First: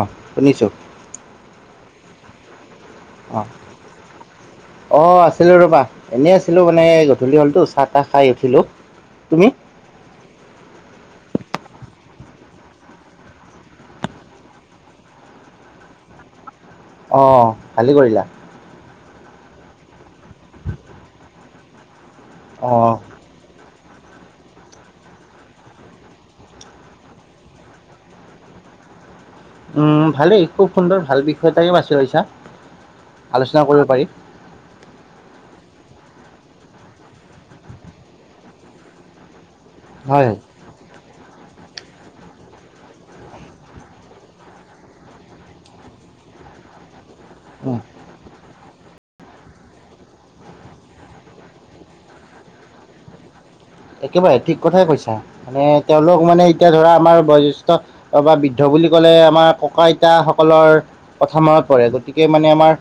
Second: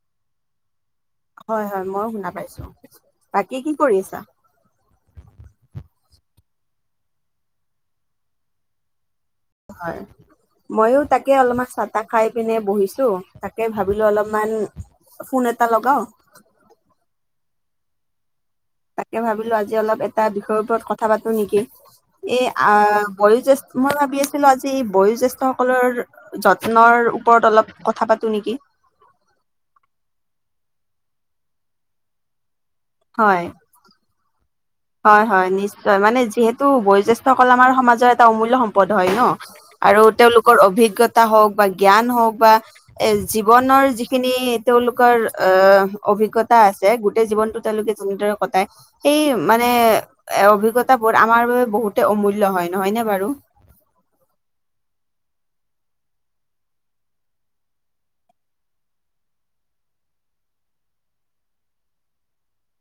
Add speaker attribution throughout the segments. Speaker 1: অ' শুনিছোঁ।
Speaker 2: হয় হয়, মইয়ো শুনা পাইছোঁ। বাকী কি কৰিছা?
Speaker 1: অ' আছিলো ৰবা, এনেই আছিলো মানে গধূলি হলতো চাহ তাহ খাই উঠিলো। তুমি?
Speaker 2: হয়। মইয়ো তাকে অলপমান চাহ তাহ খাই পিনে বহিছোঁ, তাকে ভাবিলো অলপমান - ফোন এটা লগাও।
Speaker 1: অ' ভালেই কৰিলা।
Speaker 2: তাকে ভাবিলো আজি অলপ এটা বিষয়ৰ ওপৰত কথা পাতো নেকি, এই আ
Speaker 1: অঁ
Speaker 2: বয়োজ্যেষ্ঠ মই ভাবি আছিলো আজি বয়োজ্যেষ্ঠসকলৰ - যত্নৰ ওপৰত অলপ কথা পাতো নেকি?
Speaker 1: উম, ভালেই খুব সুন্দৰ ভাল বিষয় এটাই বাছি লৈছা।
Speaker 2: হয়
Speaker 1: আলোচনা কৰিব পাৰি।
Speaker 2: হয় হয় নিশ্চয়, মানে যিহেতু বয়োজ্যেষ্ঠসকল আমাৰ সমাজৰ এটা অমূল্য সম্পদ হয় ন'। আৰু
Speaker 1: হয় হয়
Speaker 2: তেওঁলোকৰ অভিজ্ঞতা হওক বা জ্ঞান হওক বা - এ জীৱনৰ যিখিনি তেওঁলোকৰ আহ অভিজ্ঞতা আছে গোটেই জীৱনটোত -
Speaker 1: উম।
Speaker 2: তেওঁলোকে যেনেদৰে কটাই সেই - মানে এ অভিজ্ঞতাবোৰ আমাৰ বাবে বহুতে অমূল্য হয় নহয় নে বাৰু?
Speaker 1: একেবাৰে ঠিক কথাই কৈছা, মানে তেওঁলোক মানে এতিয়া ধৰা আমাৰ বয়োজ্যেষ্ঠ - বা বৃদ্ধ বুলি ক'লে আমাৰ ককা আইতাসকলৰ - কথা মনত পৰে, গতিকে মানে আমাৰ -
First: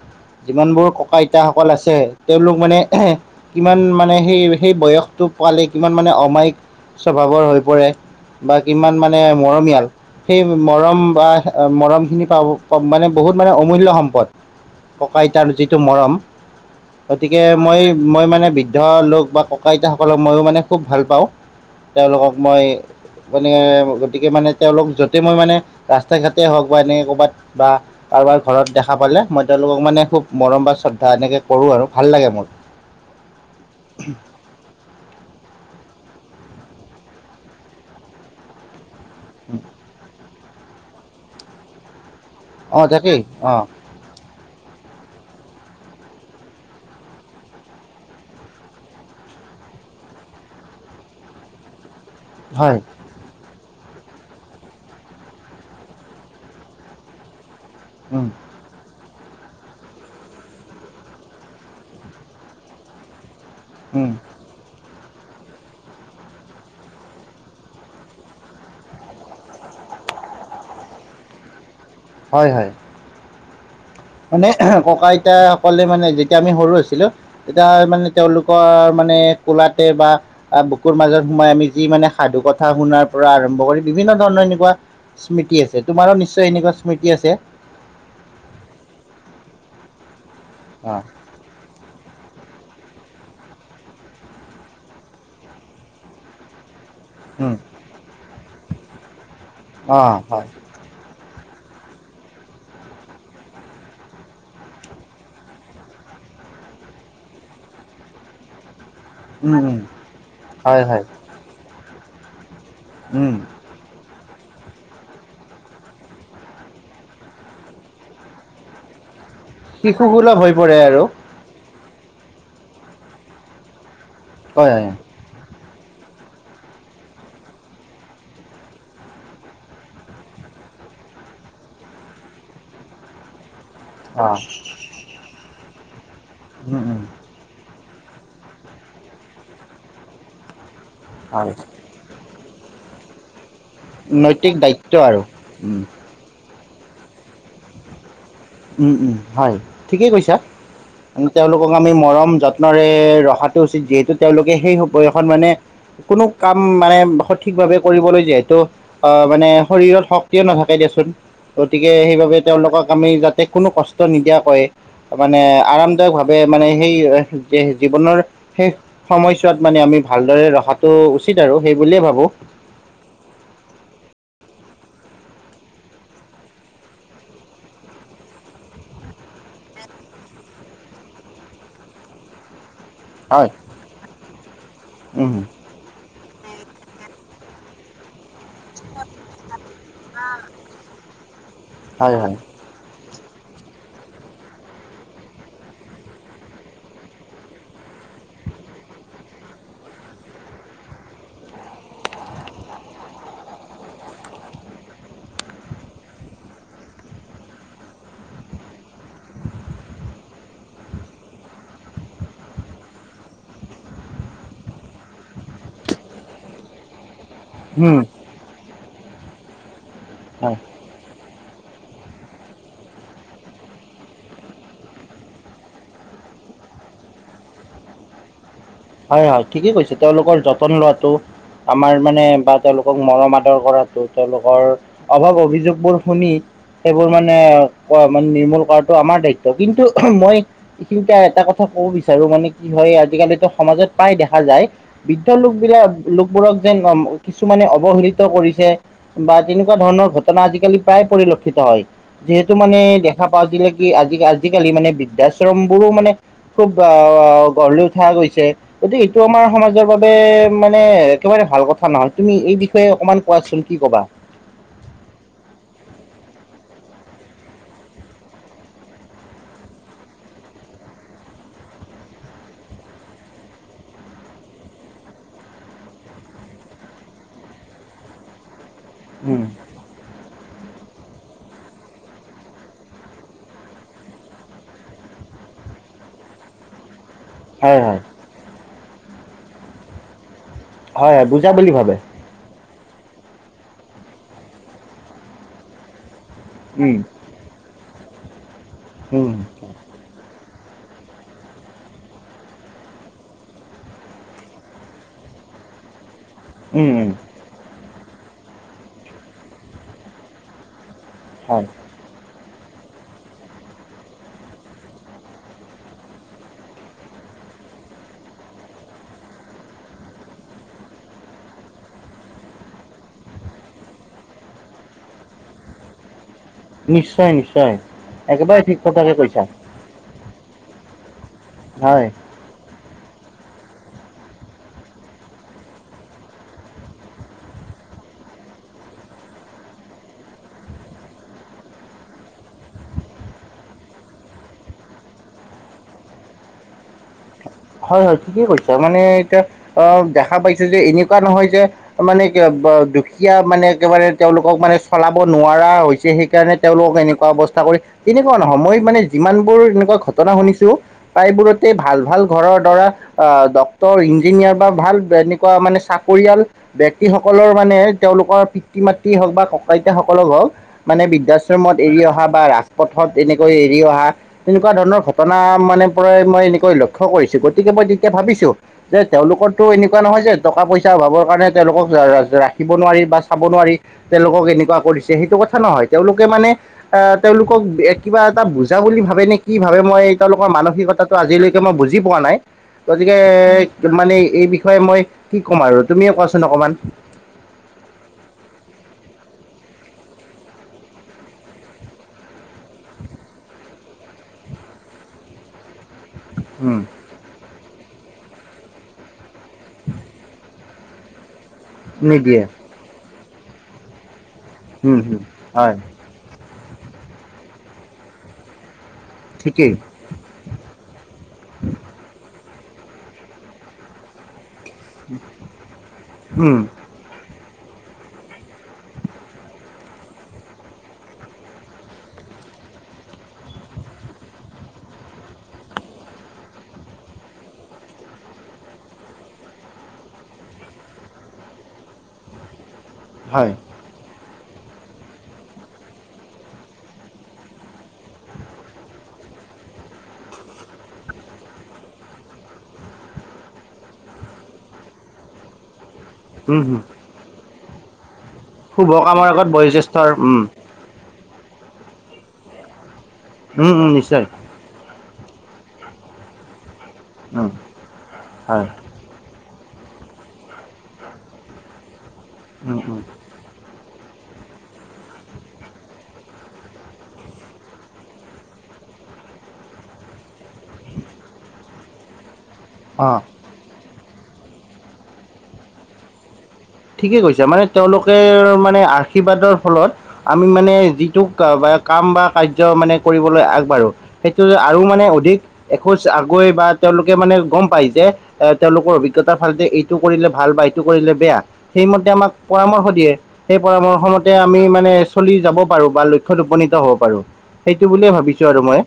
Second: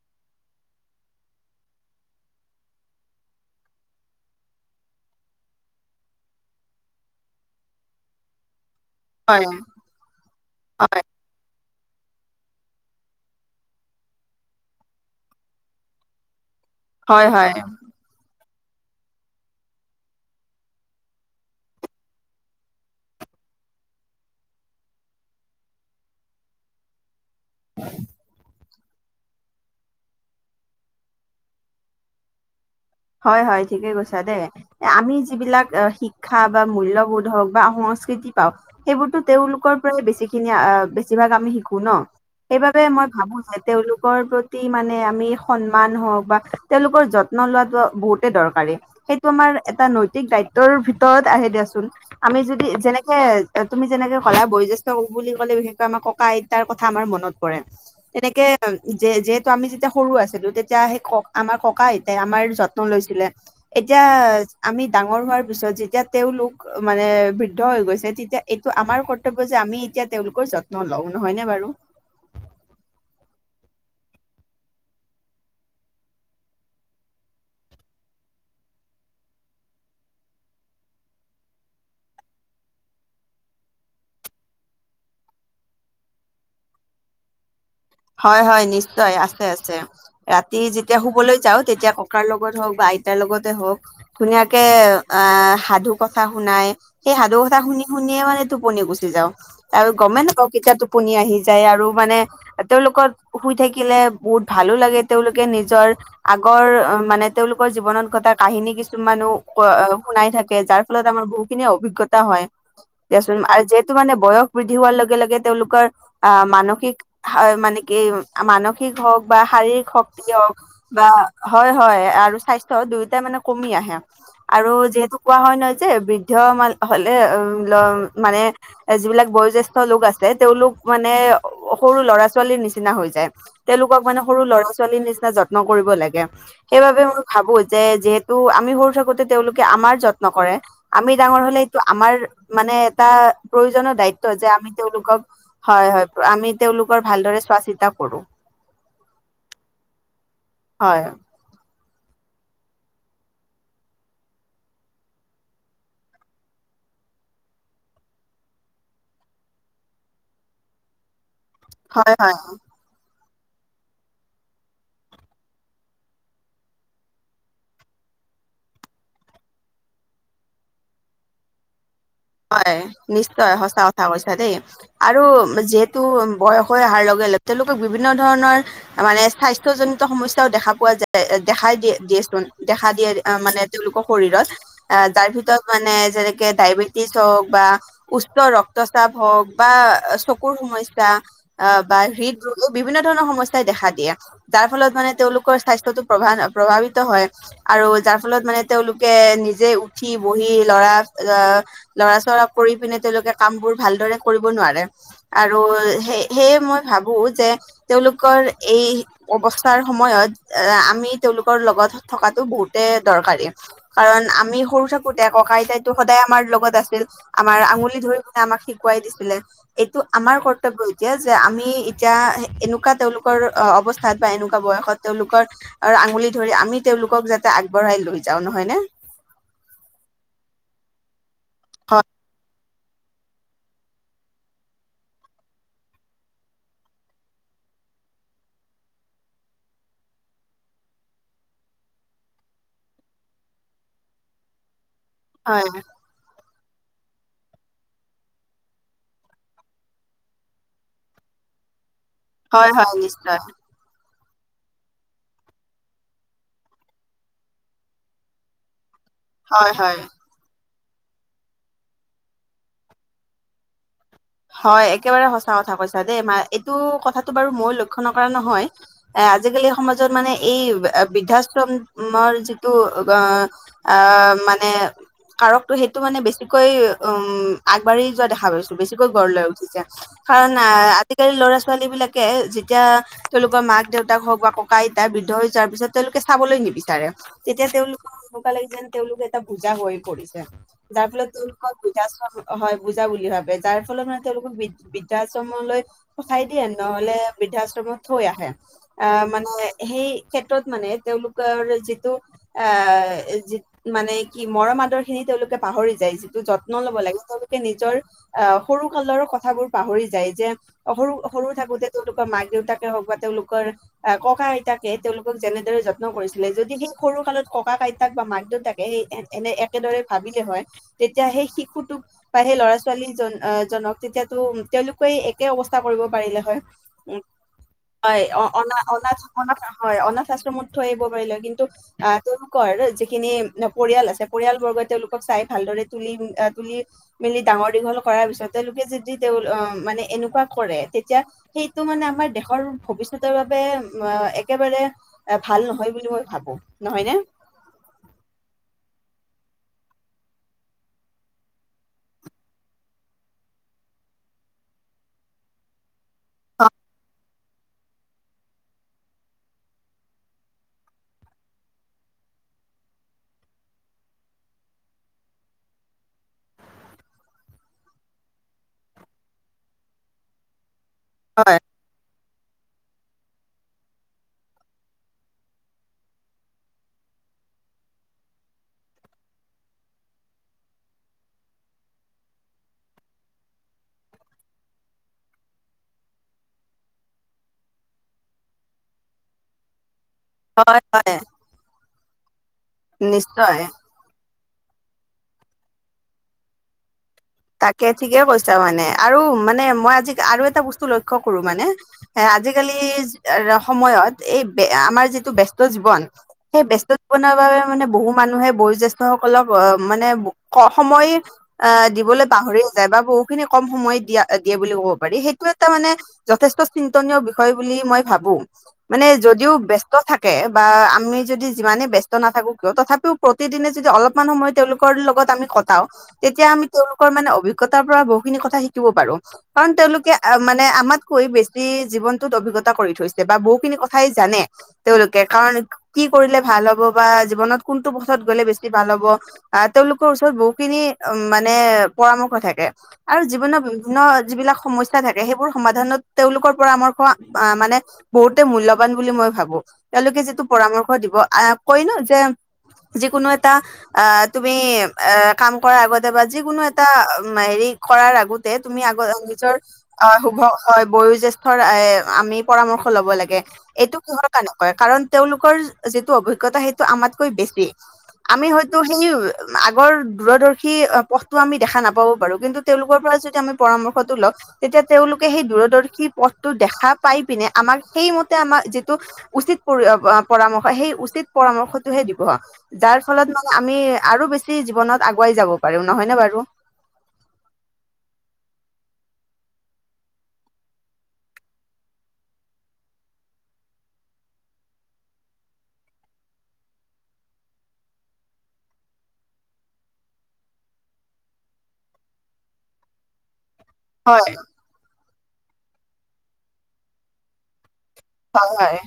Speaker 1: যিমানবোৰ ককা আইতাসকল আছে তেওঁলোক মানে - কিমান মানে সেই সেই বয়সটো পোৱালে - কিমান মানে অমায়িক স্বভাৱৰ হৈ পৰে, বা কিমান মা নে
Speaker 2: হয়
Speaker 1: মৰমীয়াল, সেই
Speaker 2: হয়।
Speaker 1: মৰম বা - মৰম খিনি পাব মানে বহুত মানে অমূল্য সম্পদ। ককা আইতাৰ যিটো মৰম।
Speaker 2: হয়
Speaker 1: গতিকে
Speaker 2: হয়
Speaker 1: মই মই মানে বৃদ্ধ লোক বা ককা আইতাসকলক মইও মানে খুব ভাল পাও। তেওঁলোকক মই - মানে গতিকে মানে তেওঁলোক য'তে মই মানে ৰাস্তা ঘাটেই হওক বা এনেকে ক'ৰবাত - বা কাৰোবাৰ ঘৰত দেখা পালে মই - তেওঁলোকক মানে খুব মৰম বা শ্ৰদ্ধা এনেকে কৰোঁ আৰু ভাল লাগে মোৰ।
Speaker 2: হয় হয় ঠিকেই কৈছা দেই। এ আমি যিবিলাক শিক্ষা বা মূল্যবোধ হওঁক বা সংস্কৃতি পাওঁ, সেইবোৰতো তেওঁলোকৰ পৰা বেছি খিনি বেছিভাগ আমি শিকো ন। সেইবাবে
Speaker 1: অঁ
Speaker 2: মই
Speaker 1: তাকেই
Speaker 2: ভাবো যে
Speaker 1: অঁ
Speaker 2: তেওঁলোকৰ প্ৰতি প্ৰতি মানে আমি সন্মান হওঁক বা তেওঁলোকৰ যত্ন লোৱাটো বহুতে দৰকাৰী। সেইটো আমাৰ এটা নৈতিক দায়িত্বৰ ভিতৰত আহে দিয়াচোন। আমি যদি
Speaker 1: হয়
Speaker 2: যেনেক তুমি যেনেকে ক'লা বয়োজ্যষ্ঠ বুলি ক'লে বিশেষকৈ আমাৰ ককা আইতাৰ কথা আমাৰ মনত পৰে।
Speaker 1: উম
Speaker 2: তেনেকে যে যিহেতু আমি যেতিয়া সৰু আছিলো তেতিয়া সেই আমাৰ ককা আইতাই আমাৰ যত ন লৈছিলে, এতিয়া
Speaker 1: উম
Speaker 2: আমি ডাঙৰ হোৱাৰ পিছত যেতিয়া তেওঁলোক মানে বৃদ্ধ হৈ গৈছে তেতিয়া এইটো আমাৰ কৰ যে আমি এতিয়া তেওঁলোকৰ যত্ন লওঁ নহয় নে বাৰু?
Speaker 1: হয় হয়। মানে ককা আইতাসকলে মানে যেতিয়া আমি সৰু আছিলো তেতিয়া মানে তেওঁলোকৰ মানে কোলাতে বা আহ বুকুৰ মাজত সোমাই আমি যি মানে সাধু কথা শুনাৰ পৰা আৰম্ভ কৰি বিভিন্ন ধৰণৰ এনেকুৱা স্মৃতি আছে। তোমাৰো নিশ্চয় এনেকুৱা স্মৃতি আছে?
Speaker 2: হয় হয় নিশ্চয় আছে আছে, ৰাতি যেতিয়া
Speaker 1: অঁ
Speaker 2: শুবলৈ যাও তেতিয়া ক কাৰ লগত হওঁক বা আইতাৰ লগতে হওঁক আহ ধুনীয়াকে সাধু কথা শুনাই সেই সাধু কথা শুনি শুনিয়ে মানে টোপনি গুচি যাওঁ আৰু
Speaker 1: অঁ
Speaker 2: গমে
Speaker 1: হয়
Speaker 2: নাপাও কেতিয়া টো পনি আহি যায় আৰু মানে তেওঁলোকত শুই থাকিলে বহুত ভালো লাগে তেওঁলোকে নিজৰ আগৰ মানে তেওঁলোকৰ জীৱনত ঘটা কাহিনী কিছু মানো
Speaker 1: উম উম
Speaker 2: শুনাই থাকে যাৰ
Speaker 1: হয় হয়
Speaker 2: ফলত আমাৰ বহুখিনি অভিজ্ঞতা হয়
Speaker 1: উম
Speaker 2: দিয়াচোন আৰু যি টো মানে বয়স বৃদ্ধি হোৱাৰ লগে লগে তেওঁলোকৰ অ মানসিক মানে কি মানসিক হওঁক বা শাৰীৰিক
Speaker 1: শিশু
Speaker 2: শক্তি
Speaker 1: সুলভ হৈ
Speaker 2: হওঁক
Speaker 1: পৰে আৰু
Speaker 2: বা হয় হয় আৰু স্বাস্থ্য দুয়োটাই মানে কমি আহে
Speaker 1: হয়
Speaker 2: আৰু
Speaker 1: হয়
Speaker 2: যিহেতু কোৱা হয় নহয় যে বৃদ্ধ মান হ'লে অ ল উ মানে এ যিবিলাক বয়োজ্যেষ্ঠ লোক আছে তেওঁলোক মানে সৰু ল'ৰা ছোৱালীৰ নিচিনা হৈ যায়, তেওঁলোকক মানে
Speaker 1: অ
Speaker 2: সৰু ল'ৰা ছোৱালীৰ নিচিনা যত্ন কৰিব লাগে।
Speaker 1: উম
Speaker 2: সেইবাবে
Speaker 1: উম
Speaker 2: মই ভাবো যে যিহেতুু আমি সৰু থাকোতে তেওঁলোকে আমাৰ যত্ন কৰে আমি ডাঙৰ
Speaker 1: হয়
Speaker 2: হ'লে এইটো আমাৰ মানে এটা প্ৰয়োজনত দায়িত্ব যে
Speaker 1: নৈতিক
Speaker 2: আমি
Speaker 1: দায়িত্ব আৰু
Speaker 2: তেওঁলোকক
Speaker 1: উম
Speaker 2: হয় হয়, আমি তেওঁলোকৰ ভালদৰে চোৱা চিতা কৰো।
Speaker 1: উম উম হয় ঠিকেই কৈছা।
Speaker 2: হয়।
Speaker 1: তেওঁলোকক আমি মৰম যত্নৰে ৰখাটো উচিত যিহেতু তেওঁলোকে সেই বয়সত মানে কোনো কাম মানে সঠিক ভাৱে কৰিবলৈ যিহেতু অ মানে শৰীৰত শক্তি নাথাকে দেচোন, গতিকে
Speaker 2: হয় হয়
Speaker 1: সেইবাবে তেওঁলোকক আমি যাতে এই কোনো কষ্ট নিদিয়া কয় মানে আৰামদায়ক ভাৱে মানে সেই জীৱনৰ সেই সময়ছোৱাত মানে আমি ভালদৰে ৰখাটো উচিত আৰু সেই বুলিয়ে ভাবো।
Speaker 2: হয় নিশ্চয় সঁচা কথা কৈছা দেই। আৰু যিহেতু বয়স হৈ অহাৰ লগে লগে তেওঁলোকক বিভিন্ন ধৰণৰ মানে স্বাস্থ্য জনিত সমস্যাৰ দেখা পোৱা যায় দেখাই দিয়ে-দিয়েচোন দেখা দিয়ে অ
Speaker 1: হয়
Speaker 2: মানে তেওঁলোকৰ শৰীৰত, অ তাৰ
Speaker 1: উম,
Speaker 2: ভিতৰত মানে যেনেকে ডায়বেটি হওক বা উচ্চ ৰক্তচাপ হক'বা চকুৰ সমস্যা অ বাহ
Speaker 1: হয় হয়
Speaker 2: হিত বিভিন্ন ধৰণৰ সমস্যা দেখা দিয়ে। যাৰ ফলত মানে তেওঁলোকৰ স্বাস্থ্যটো প্ৰভাব প্ৰভাৱিত হয়' আৰু যাৰ ফলত মানে তেওঁলোকে নিজে উঠি বহি লৰা আহ লৰা ছৰা কৰি পিনে তেওঁলোকে কাম বোৰ ভালদৰে কৰিব নোৱাৰে। আৰু সে সেয়ে মই ভাবো যে' তেওঁলোকৰ এই অৱস্থাৰ সময়ত এ আমি তেওঁলোকৰ লগত থকাতটো বহুতে দৰকাৰী। কাৰণ আমি সৰু থাকোতে ককা আইতাইতো সদায় আমাৰ লগত আছিল। আমাৰ আঙুলি
Speaker 1: উম,
Speaker 2: ধৰি পিনে আমাক শিকোৱাই দিছিলে, এইটো আমাৰ
Speaker 1: হয়
Speaker 2: কৰ্তব্য এতিয়া যে আমি এতিয়া এনেকুৱা তেওঁলোকৰ অৱস্থাত বা এনেকুৱা বয়সত তেওঁলোকৰ আৰু আঙুলি ধৰি আমি তেওঁলোকক যাতে আগবঢ়াই লৈ যাওঁ নহয় নে?
Speaker 1: হয় হয় ঠিকেই কৈছে, তেওঁলোকৰ যতন লোৱাটো আমাৰ
Speaker 2: হয়
Speaker 1: মানে বাট তেওঁলোকক মৰম আদৰ কৰাতো তেওঁলোকৰ অভাৱ অভিযোগবোৰ শুনি সেইবোৰ মানে ক মান নিৰ্মূল কৰাটো আমাৰ দায়িত্ব। কিন্তু মই কিন্তু এটা কথা কব বিচাৰো মানে কি হয় আজিকালিতো সমাজত পাই, দেখা যায়। বৃদ্ধ
Speaker 2: হয়
Speaker 1: লোকবিলাক লোকবোৰক যেন কিছুমানে অৱহেলিত কৰিছে' বা তেনেকুৱা ধৰণৰ আজিকালি প্ৰায় পৰিলক্ষিত হয়। যিহেতু
Speaker 2: হয়
Speaker 1: মানে
Speaker 2: হয়
Speaker 1: দেখা
Speaker 2: নিশ্চয়
Speaker 1: পাওঁ যি কি আজি আজিকালি মানে বৃদ্ধাশ্ৰম বোৰো মানে খুব আহ গঢ় লৈ উঠা গৈছে। গতিকে এইটো আমাৰ
Speaker 2: হয়
Speaker 1: সমাজৰ
Speaker 2: হয়
Speaker 1: বাবে মানে একেবাৰে ভাল কথা নহয় তুমি এই বিষয়ে অকমান কোৱাচোন কি কবান
Speaker 2: হয় একেবাৰে সঁচা কথা কৈছা দেই মা এইটো' কথাটো' বাৰু মই লক্ষ্য নকৰা নহয়! এ আজিকালি সমাজত মানে এই বৃদ্ধাশ্ৰমৰ যিটো আহ অ মানে কাৰকো সেইটো মানে বেছিকৈ উম আগবাঢ়ি যোৱা দেখা পাইছো, বেছিকৈ গঢ় লৈ উঠিছে। কাৰণ আহ আজিকালি ল'ৰা ছোৱালী বিলাকে যেতিয়া তেওঁলোকৰ মাক দেউতাক হওক বা ককা আইতা বৃদ্ধ হৈ যোৱাৰ পিছত তেওঁলোকে চাবলৈ নিবিচাৰে। তেতিয়া
Speaker 1: হয় হয়
Speaker 2: তেওঁলোকৰ [unintelligible] এনে লাগি যেন তেওঁলোকে এটা বুজা হৈ পৰিছে। যাৰ
Speaker 1: হয় হয়
Speaker 2: ফলত
Speaker 1: বুজা বুলি
Speaker 2: তেওঁলোকৰ
Speaker 1: ভাবে
Speaker 2: বুজাম হয়' বুজা বুলি ভাবে যাৰ ফলত মানে তেওঁলোককৃ বৃদ্ধাশ্ৰমলৈ পঠাই দিয়ে,
Speaker 1: উম
Speaker 2: নহলে বৃদ্ধাশ্ৰমত থৈ আহে। আহ
Speaker 1: উম
Speaker 2: মানে সেই ক্ষেত্ৰত মানে তেওঁলোকৰ যিটো আহ যি মানে মৰম আদৰ খিনি তেওঁলোকে পাহৰি যায় যত্ন
Speaker 1: উম
Speaker 2: লব
Speaker 1: উম
Speaker 2: লাগে, তেওঁলোকে নিজৰ আহ সৰু কালৰ কথাবোৰ পাহৰি যায় যে' সৰু সৰু
Speaker 1: হয়
Speaker 2: থাকোতে তেওঁলোকৰ মাক দেউতাকৰ হওক বা তেওঁলোকৰ আহ ককা আইতাকে তেওঁলোকক যেনেদৰে যত্ন কৰিছিলে যদি' সেই সৰু কালত ককা আইতাক বা মাক দেউতাকে সেই এনে একেদৰে ভাবিলে হয় তেতিয়া সেই শিশুটোক বা সেই ল'ৰা ছোৱালী জন জনাক তেতিয়াতো তেওঁলোকেও একে অৱস্থা কৰিব পাৰিলে হয়। উম
Speaker 1: নিশ্চয় নিশ্চয়
Speaker 2: হয়,
Speaker 1: একেবাৰে
Speaker 2: অনা
Speaker 1: ঠিক কথাকে
Speaker 2: আন্নাথ
Speaker 1: কৈছা
Speaker 2: তম হয় অনাৰ্তআশ্ৰমট থৈ আহিব পাৰিলে' কিন্তু
Speaker 1: হয়
Speaker 2: আ তেওঁলোকৰ যিখিনি পৰিয়াল আছে, পৰিয়াল বৰ্গ তেওঁলোকক চাই ভালদৰে তুলি তুলি মিলি ডাঙৰ-দীঘল কৰাৰ পিছত তেওঁলোকে যদি তেওঁ মানে এনেকুৱা কৰে, তেতিয়া সেইটো মানে আমাৰ দেশৰ ভৱিষ্যতৰ বাবে একেবাৰে এ ভাল নহয় বুলি মই ভাবো, নহয় নে?
Speaker 1: হয় হয় ঠিকেই কৈছে, মানে এতিয়া অ দেখা পাইছো যে এনেকুৱা নহয় যে মানে দুখীয়া মানে একেবাৰে তেওঁলোকক মানে চলাব নোৱাৰা হৈছে তে সেইকাৰণে
Speaker 2: হয়
Speaker 1: তেওঁলোকক এনেকুৱা অৱস্থা কৰি তেনেকুৱা নহয়, মই মানে যিমানবোৰ এনেকুৱা ঘটনা শুনিছো প্ৰায়বোৰতে ভাল ভাল ঘৰৰ ধৰা আ ডক্টৰ, ইঞ্জিনিয়াৰ বা ভাল এনেকুৱা মানে চাকৰিয়াল বক্তিসকলৰ মানে তেওঁলোকৰ পিতৃ-মাতৃয়ে হওক বা ককা-আইতাসকলেই হওক মানে
Speaker 2: হয়
Speaker 1: বৃদ্ধাশ্ৰমত এৰি অহা বা ৰাজপথত এনেকৈ এৰি অহা এনেকুৱা ধৰণৰ ঘটনা মানে প্ৰায় মই এনেকৈ লক্ষ্য কৰিছো, গতিকে মই তেতিয়া ভাবিছো যে তেওঁলোকৰটো এনেকুৱা নহয় যে টকা-পইচা অভাৱৰ কাৰণে তেওঁলোকক ৰা ৰা ৰাখিব নোৱাৰি বা চাব নোৱাৰি তেওঁলোকক এনেকুৱা কৰিছে সেইটো কথা নহয় তেওঁলোকে মানে আহ তেওঁলোকক এ কিবা এটা বুজা বুলি ভাবে নে কি ভাবে মই তেওঁলোকৰ
Speaker 2: হয়
Speaker 1: মানসিকতাটো
Speaker 2: হয়
Speaker 1: আজিলৈকে মই বুজি পোৱা নাই, গতিকে
Speaker 2: নিশ্চয়
Speaker 1: [unintelligible] মানে এই বিষয়ে মই কি ক'ম আৰু তুমিয়ে কোৱাচোন অকণমান?
Speaker 2: তাকে, ঠিকেই কৈছা মানে আৰু মানে মই আজি আৰু এটা বস্তু লক্ষ্য কৰো মানে হে আজিকালি [unintelligible] সময়ত এই বে আমাৰ যিটো ব্যস্ত জীৱন সেই ব্যস্ত [unintelligible] বাবে মানে বহু মানুহে বয়োজ্যেষ্ঠসকলক আহ মানে ব স সময় আহ দিবলৈ
Speaker 1: নিদিয়ে
Speaker 2: পাহৰি যায় বা বহুখিনি কম সময় দিয়া দিয়ে বুলি ক'ব
Speaker 1: উম,
Speaker 2: পাৰি
Speaker 1: হম,
Speaker 2: সেইটো এটা
Speaker 1: হয়
Speaker 2: মানে যথেষ্ট চিন্তনীয় বিষয় বুলি মই ভাবো, মানে যদিও
Speaker 1: ঠিকেই
Speaker 2: বেছ ত থাকে বা আমি যদি যিমানে ব্যস্ত নাথাকো কিয় তথাপিও প্ৰতিদিনে যদি অলপ মান সময় তেওঁলোকৰ লগত আমি কটাও তেতিয়া
Speaker 1: উম,
Speaker 2: আমি তেওঁলো কৰ মানে অভিজ্ঞতাৰ পৰা বহুখিনি কথা শিকিব পাৰো। কাৰণ তেওঁলোকে আ মানে আমাতকৈ বেছি জীৱনটোত অভিজ্ঞতা কৰি থৈছে বা বহুখিনি কথাই জানে। তেওঁলোকে কাৰণ কি কৰিলে ভাল হব বা জীৱনত কোনটো পথত গ'লে বেছি ভাল হ'ব আহ তেওঁলোকৰ ওচৰত বহুখিনি অ মানে পৰামৰ্শ থাকে আৰু
Speaker 1: হয়
Speaker 2: জীৱনৰ ন যিবিলাক সমস্যা থাকে সেইবোৰ সমাধানত তেওঁলোকৰ পৰামৰ্শ আহ মানে বহুতে মূল্যৱান বুলি মই ভাবো, তেওঁলোকে যিটো পৰামৰ্শ দিব আহ কয় ন যে যিকোনো এটা আ তুমি আ কাম কৰাৰ আগতে বা যিকোনো
Speaker 1: উম, হম,
Speaker 2: এটা মা হেৰি কৰাৰ আগতে তুমি
Speaker 1: শুভ
Speaker 2: আগত
Speaker 1: কামৰ
Speaker 2: নিজৰ
Speaker 1: বয়োজ্যেষ্ঠৰ
Speaker 2: আহ শুভ
Speaker 1: উম
Speaker 2: হয় বয়োজ্যেষ্ঠৰ এ আমি পৰামৰ্শ লব লাগে,
Speaker 1: উম উম
Speaker 2: এইটো
Speaker 1: নিশ্চয়
Speaker 2: কিহৰ কাৰণে? কয় কাৰণ তেওঁলোকৰ যিটো অভিজ্ঞতা সেইটো আমাতকৈ
Speaker 1: উম
Speaker 2: বেছি, আমি
Speaker 1: হয়
Speaker 2: হয়তো [unintelligible] আগৰ দূৰদৰ্শী অ পথটো আমি দেখা নাপাব পাৰো কিন্তু
Speaker 1: উম
Speaker 2: তেওঁলোকৰ
Speaker 1: উম
Speaker 2: পৰা যদি আমি পৰামৰ্শটো লও এতিয়া তেওঁলোকে সেই দূৰদৰ্শী পথটো দেখা পাই পিনে আমাক সেইমতে আমাৰ যিটো উচিত পৰি [unintelligible] পৰামৰ্শ, সেই উচিত পৰামৰ্শটোহে দিব। যাৰ
Speaker 1: অ
Speaker 2: ফলত মানে আমি আৰু বেছি জীৱনত আগুৱাই যাব পাৰিম নহয় নে বাৰু?
Speaker 1: ঠিকেই কৈছে মানে তেওঁলোকে মানে আশীৰ্বাদৰ ফলত আমি মানে যিটো কা বা কাম বা কাৰ্য মানে কৰিবলৈ আগবাঢ়ো সেইটো আৰু মানে অধিক এখোজ আগুৱাই বা তেওঁলোকে মানে গম পায় যে এ তেওঁলোকৰ অভিজ্ঞতা ফালে এইটো কৰিলে ভাল বা এইটো কৰিলে বেয়া। সেইমতে আমাক পৰামৰ্শ দিয়ে, সেই
Speaker 2: হয়
Speaker 1: পৰামৰ্শমতে আমি মানে চলি যাব পাৰো বা লক্ষ্যত উপনীত হ'ব পাৰো, সেইটো বুলিয়ে ভাব
Speaker 2: হয়-হয়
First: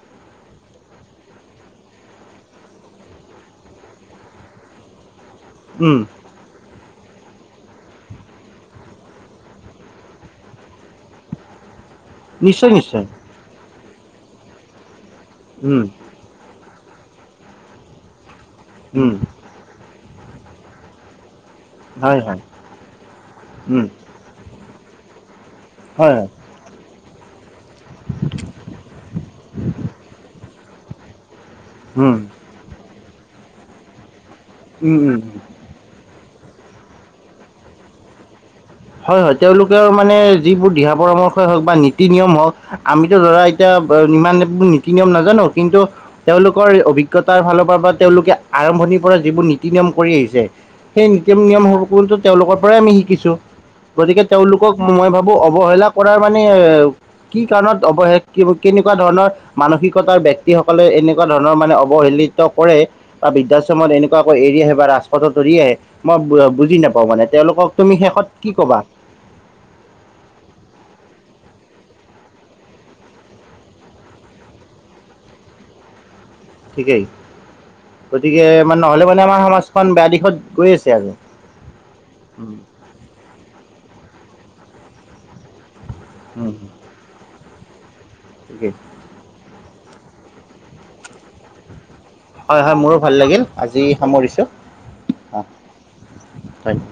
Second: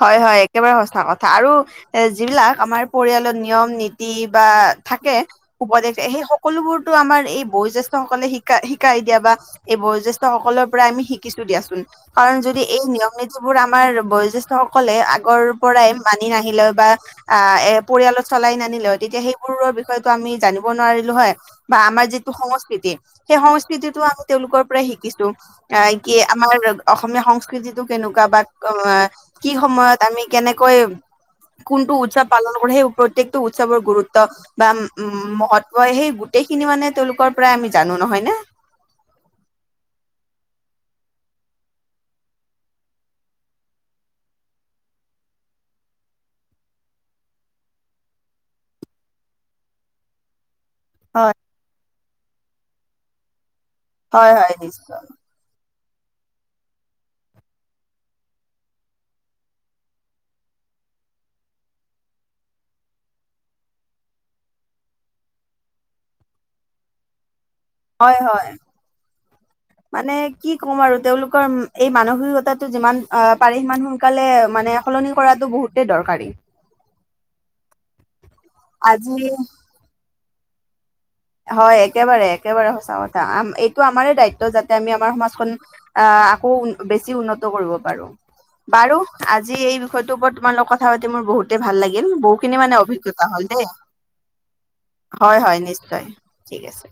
Speaker 2: হয়-হয় একেবাৰে সচা কথা আৰু এ, যিবিলাক আমাৰ পৰিয়ালৰ নিয়ম - নীতি বা থাকে উপদেশ
Speaker 1: উম
Speaker 2: সেই স কলোবোৰতো আমাৰ এই বয়োজ্যেষ্ঠ সকলে শিকা শিকাই দিয়া বা সেই বয়োজ্যেষ্ঠসকলৰ পৰাই আমি শিকিছো দিয়াচোন। কাৰণ যদি
Speaker 1: নিশ্চয়
Speaker 2: এই
Speaker 1: নিশ্চয়
Speaker 2: নিয়ম - নীতিবোৰ আমাৰ বয়োজ্যেষ্ঠ সকলে আগৰ
Speaker 1: উম
Speaker 2: পৰাই মানি নাহিলে বা আহ এ পৰিয়ালত চলাই নানিলেও
Speaker 1: উম
Speaker 2: তেতিয়া সেই বোৰৰ বিষয়তো আমি জানিব নোৱাৰিলো হয় বা আমাৰ
Speaker 1: হয়
Speaker 2: যিটো
Speaker 1: হয়
Speaker 2: সংস্কৃতি সেই
Speaker 1: উম
Speaker 2: সংস্কৃতিটো আমি তেওঁলোকৰ পৰাই শিকিছো অ,
Speaker 1: হয়
Speaker 2: কি
Speaker 1: হয়
Speaker 2: আমাৰ অসমীয়া সংস্কৃতিটোক কেনেকোৱা বা অ, কি সময়ত আমি কেনেকৈ কোনটো
Speaker 1: উম,
Speaker 2: উৎসৱ পালন কৰে সেই প্ৰত্যেকটো উৎসৱৰ গুৰুত্ব বা উম মহ কয় সেই গোটেই খিনি মানে তেওঁলোকৰ পৰাই আমি জানো নহয় নে
Speaker 1: হয়-হয় তেওঁলোকেও মানে যিবোৰ দিহা পৰামৰ্শই হওক বা নীতি-নিয়ম হওক আমিতো ধৰা এতিয়া ইমান নীতি-নিয়ম নাজানো কিন্তু তেওঁলোকৰ এই অভিজ্ঞতাৰ ফালৰ পৰা বা তেওঁলোকে আৰম্ভণিৰ পৰা যিবোৰ নীতি-নিয়ম কৰি আহিছে সেই নীতি
Speaker 2: হয়।
Speaker 1: নিয়ম সমূহতো তেওঁলোকৰ পৰাই আমি শিকিছো। গতিকে
Speaker 2: হয় হয়
Speaker 1: তেওঁলোকক
Speaker 2: নিশ্চয়
Speaker 1: মই ভাবো অৱহেলা কৰাৰ মানে কি কাৰণত অৱহে কি কেনেকোৱা ধৰণৰ মানসিকতাৰ ব্যক্তিসকলে এনেকোৱা ধৰণৰ মানে অৱহেলিত কৰে। বা বৃদ্ধাশ্ৰমত এনেকোৱা একো এৰি আহে বা ৰাজপথত ধৰি আহে মই বুজি নাপাওঁ মানে তেওঁলোকক তুমি শেষত কি
Speaker 2: হয়-হয়
Speaker 1: [unintelligible]
Speaker 2: মানে কি ক'ম আৰু তেওঁলোকৰ এই মানসিকতাটো যিমান আ পাৰে সিমান সোনকালে মানে সলনি কৰাতো বহুতেই দৰকাৰী।
Speaker 1: ঠিকেই গতিকে মানে নহ'লে
Speaker 2: আজি
Speaker 1: মানে আমাৰ সমাজখন বেয়া দিশত গৈ আছে আৰু।
Speaker 2: হয় একেবাৰে
Speaker 1: উম,
Speaker 2: একেবাৰে সঁচা কথা এইটো আমাৰ দায়িত্ব যাতে আমি আমাৰ সমাজখন আহ, আকৌ
Speaker 1: উম,
Speaker 2: বেছি উন্নত কৰিব পাৰো
Speaker 1: ঠিকেই
Speaker 2: বাৰু আজি এই বিষয়টোৰ ওপৰত তোমাৰ লগত কথা পাতি মোৰ বহু তেই ভাল লাগিল
Speaker 1: হয়
Speaker 2: বহুখিনি
Speaker 1: হয়
Speaker 2: মানে
Speaker 1: মোৰো ভাল
Speaker 2: অভিজ্ঞতা
Speaker 1: লাগিল
Speaker 2: হ'ল দেই
Speaker 1: আজি সামৰিছোঁ
Speaker 2: হয়-হয় নিশ্চয়। ঠিক
Speaker 1: হয়।
Speaker 2: আছে